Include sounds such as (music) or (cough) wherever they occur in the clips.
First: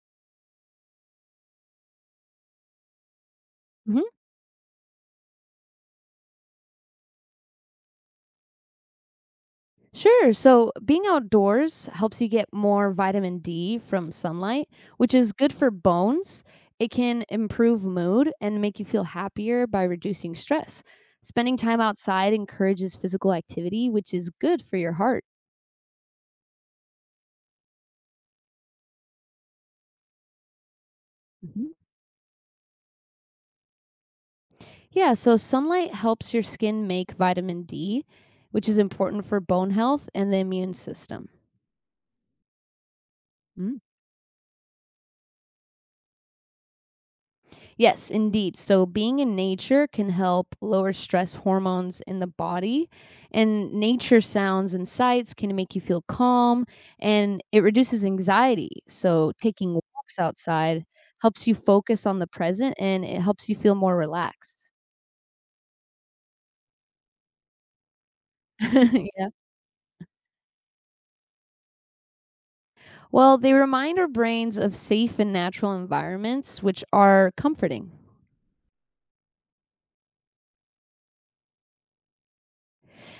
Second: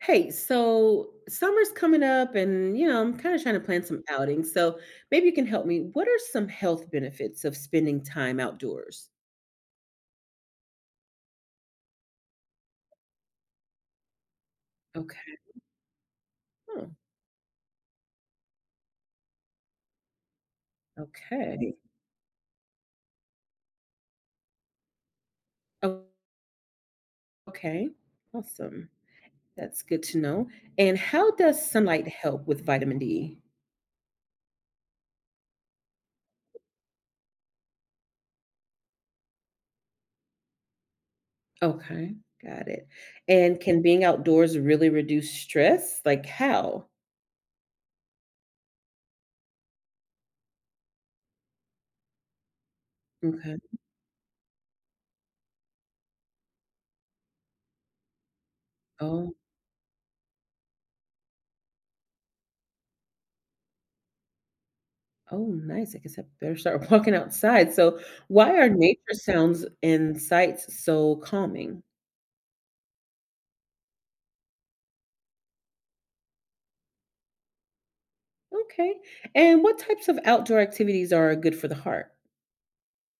Hey, so summer's coming up and I'm kind of trying to plan some Mhm. outings. So maybe you can help me. What are some health benefits of spending time outdoors? Sure. So, being outdoors helps you get more vitamin D from sunlight, which is Okay. good for bones. Oh, It can improve mood and make you feel happier by reducing stress. Spending okay. time outside encourages physical activity, which is good for your heart. Oh, okay. Awesome. That's good to know. And how Mhm. does sunlight help with vitamin D? Yeah, so sunlight helps your skin make vitamin D, which is important for bone health and the immune system. Okay. Got it. And can being outdoors really reduce stress? Like how? Yes, indeed. So being in nature can help lower stress hormones in the body, Okay. and nature sounds and sights can make you feel calm and it reduces anxiety. So Oh, taking walks outside helps you focus on the present and it helps you feel more relaxed. oh, nice. I guess I better start (laughs) walking outside. So, why are (laughs) nature Yeah. sounds and sights so calming? Well, they remind our brains of safe and natural environments, which are comforting. Okay. And what types of outdoor activities are good for the heart?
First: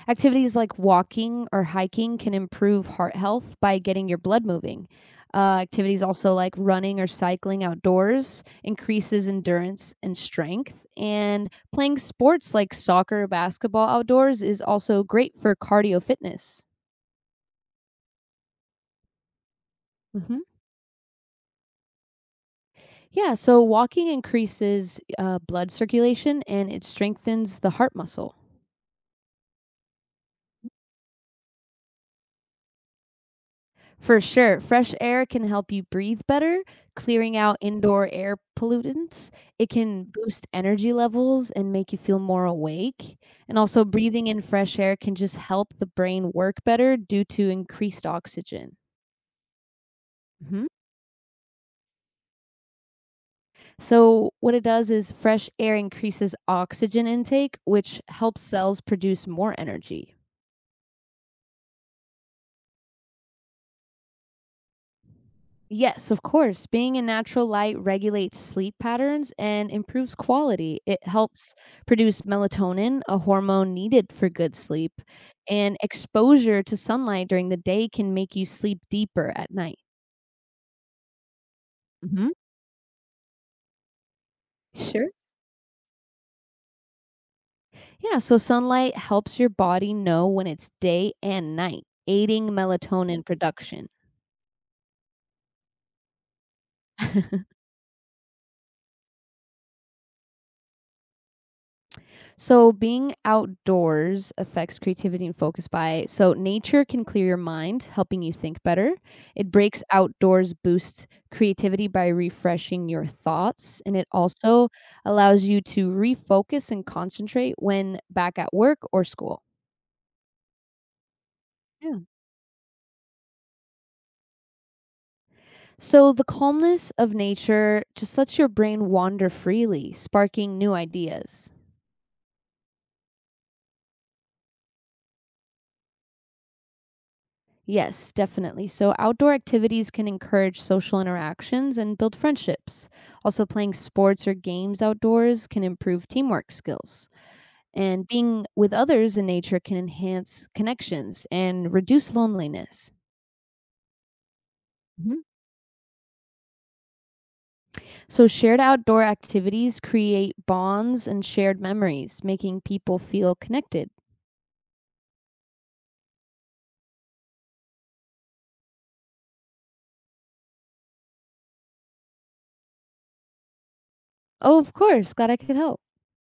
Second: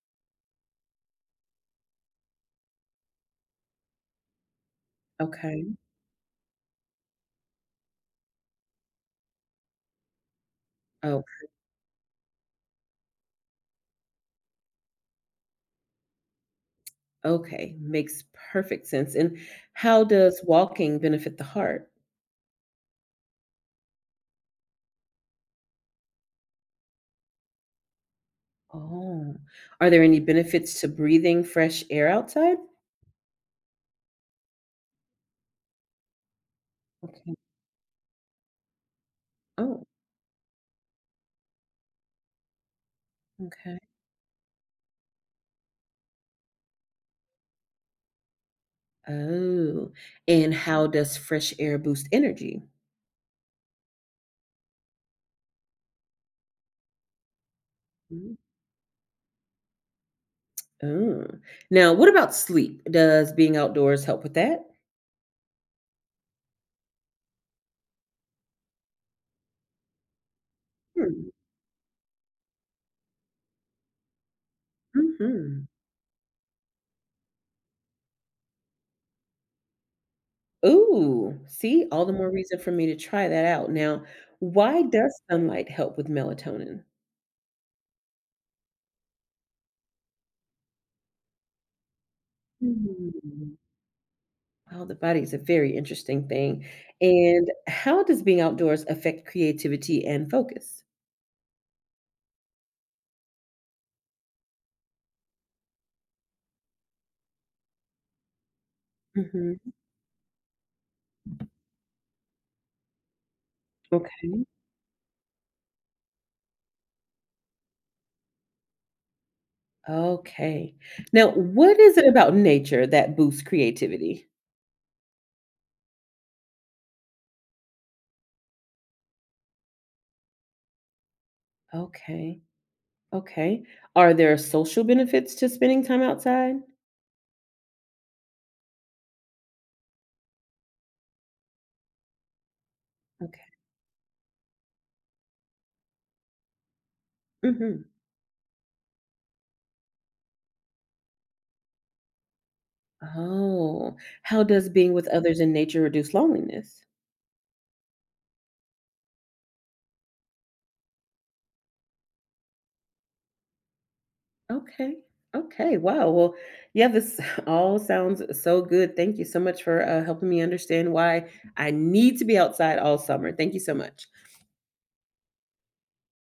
Activities like walking or hiking can improve heart health by getting your blood moving. Okay. Activities also like running or cycling outdoors increases endurance and strength. Oh, And playing sports like soccer or basketball outdoors is also great for cardio fitness. okay. Makes perfect sense. And how Hmm. does walking benefit the heart? Yeah, so walking increases blood circulation and it strengthens the heart muscle. Oh, are there any benefits to breathing fresh air outside? For sure. Fresh air can help you breathe better, Okay. clearing out indoor air pollutants. It Oh, can boost energy levels and make you feel more awake. And okay. also, breathing in fresh air can just help the brain work better due to increased oxygen. Oh, and Mhm. how does fresh air boost energy? So, what it does is fresh air increases oxygen intake, which Hmm. helps cells produce more energy. Oh. Now, what about sleep? Does being outdoors help with that? Yes, of course. Being in natural light regulates sleep patterns and improves quality. It Hmm. helps produce melatonin, a hormone needed for good sleep. Mhm. And exposure to sunlight during the day can make you sleep deeper at night. Ooh, see, all the more Hmm. reason for me to try that out. Now, why Sure. does sunlight help with melatonin? Yeah, so sunlight helps your body know when it's day and night, aiding melatonin Hmm. production. Oh, the body is a very interesting thing. (laughs) And how does being outdoors affect creativity and focus? So, being outdoors affects creativity and focus by so nature can clear your mind, helping you think better. It Hmm. breaks outdoors boosts creativity by refreshing your thoughts, and it Okay. also allows you to refocus and concentrate when back at work or school. Okay. Now, what is Yeah. it about nature that boosts creativity? So, the calmness of nature just lets your brain wander freely, sparking new ideas. Okay. Okay. Are there social benefits to spending time outside? Yes, definitely. So, outdoor activities can encourage social interactions and build friendships. Okay. Also, playing sports or games outdoors can improve teamwork skills. Mhm. And being with others in nature can enhance connections and reduce loneliness. Oh, how does being with Mhm. others in nature reduce loneliness? So, shared outdoor activities create bonds and shared memories, making people feel connected. Okay. Okay. Wow. Well, yeah, this (laughs) all sounds so good. Thank you so much for helping me understand why I need to be outside all summer. Thank you so much. Oh, of course. Glad I could help.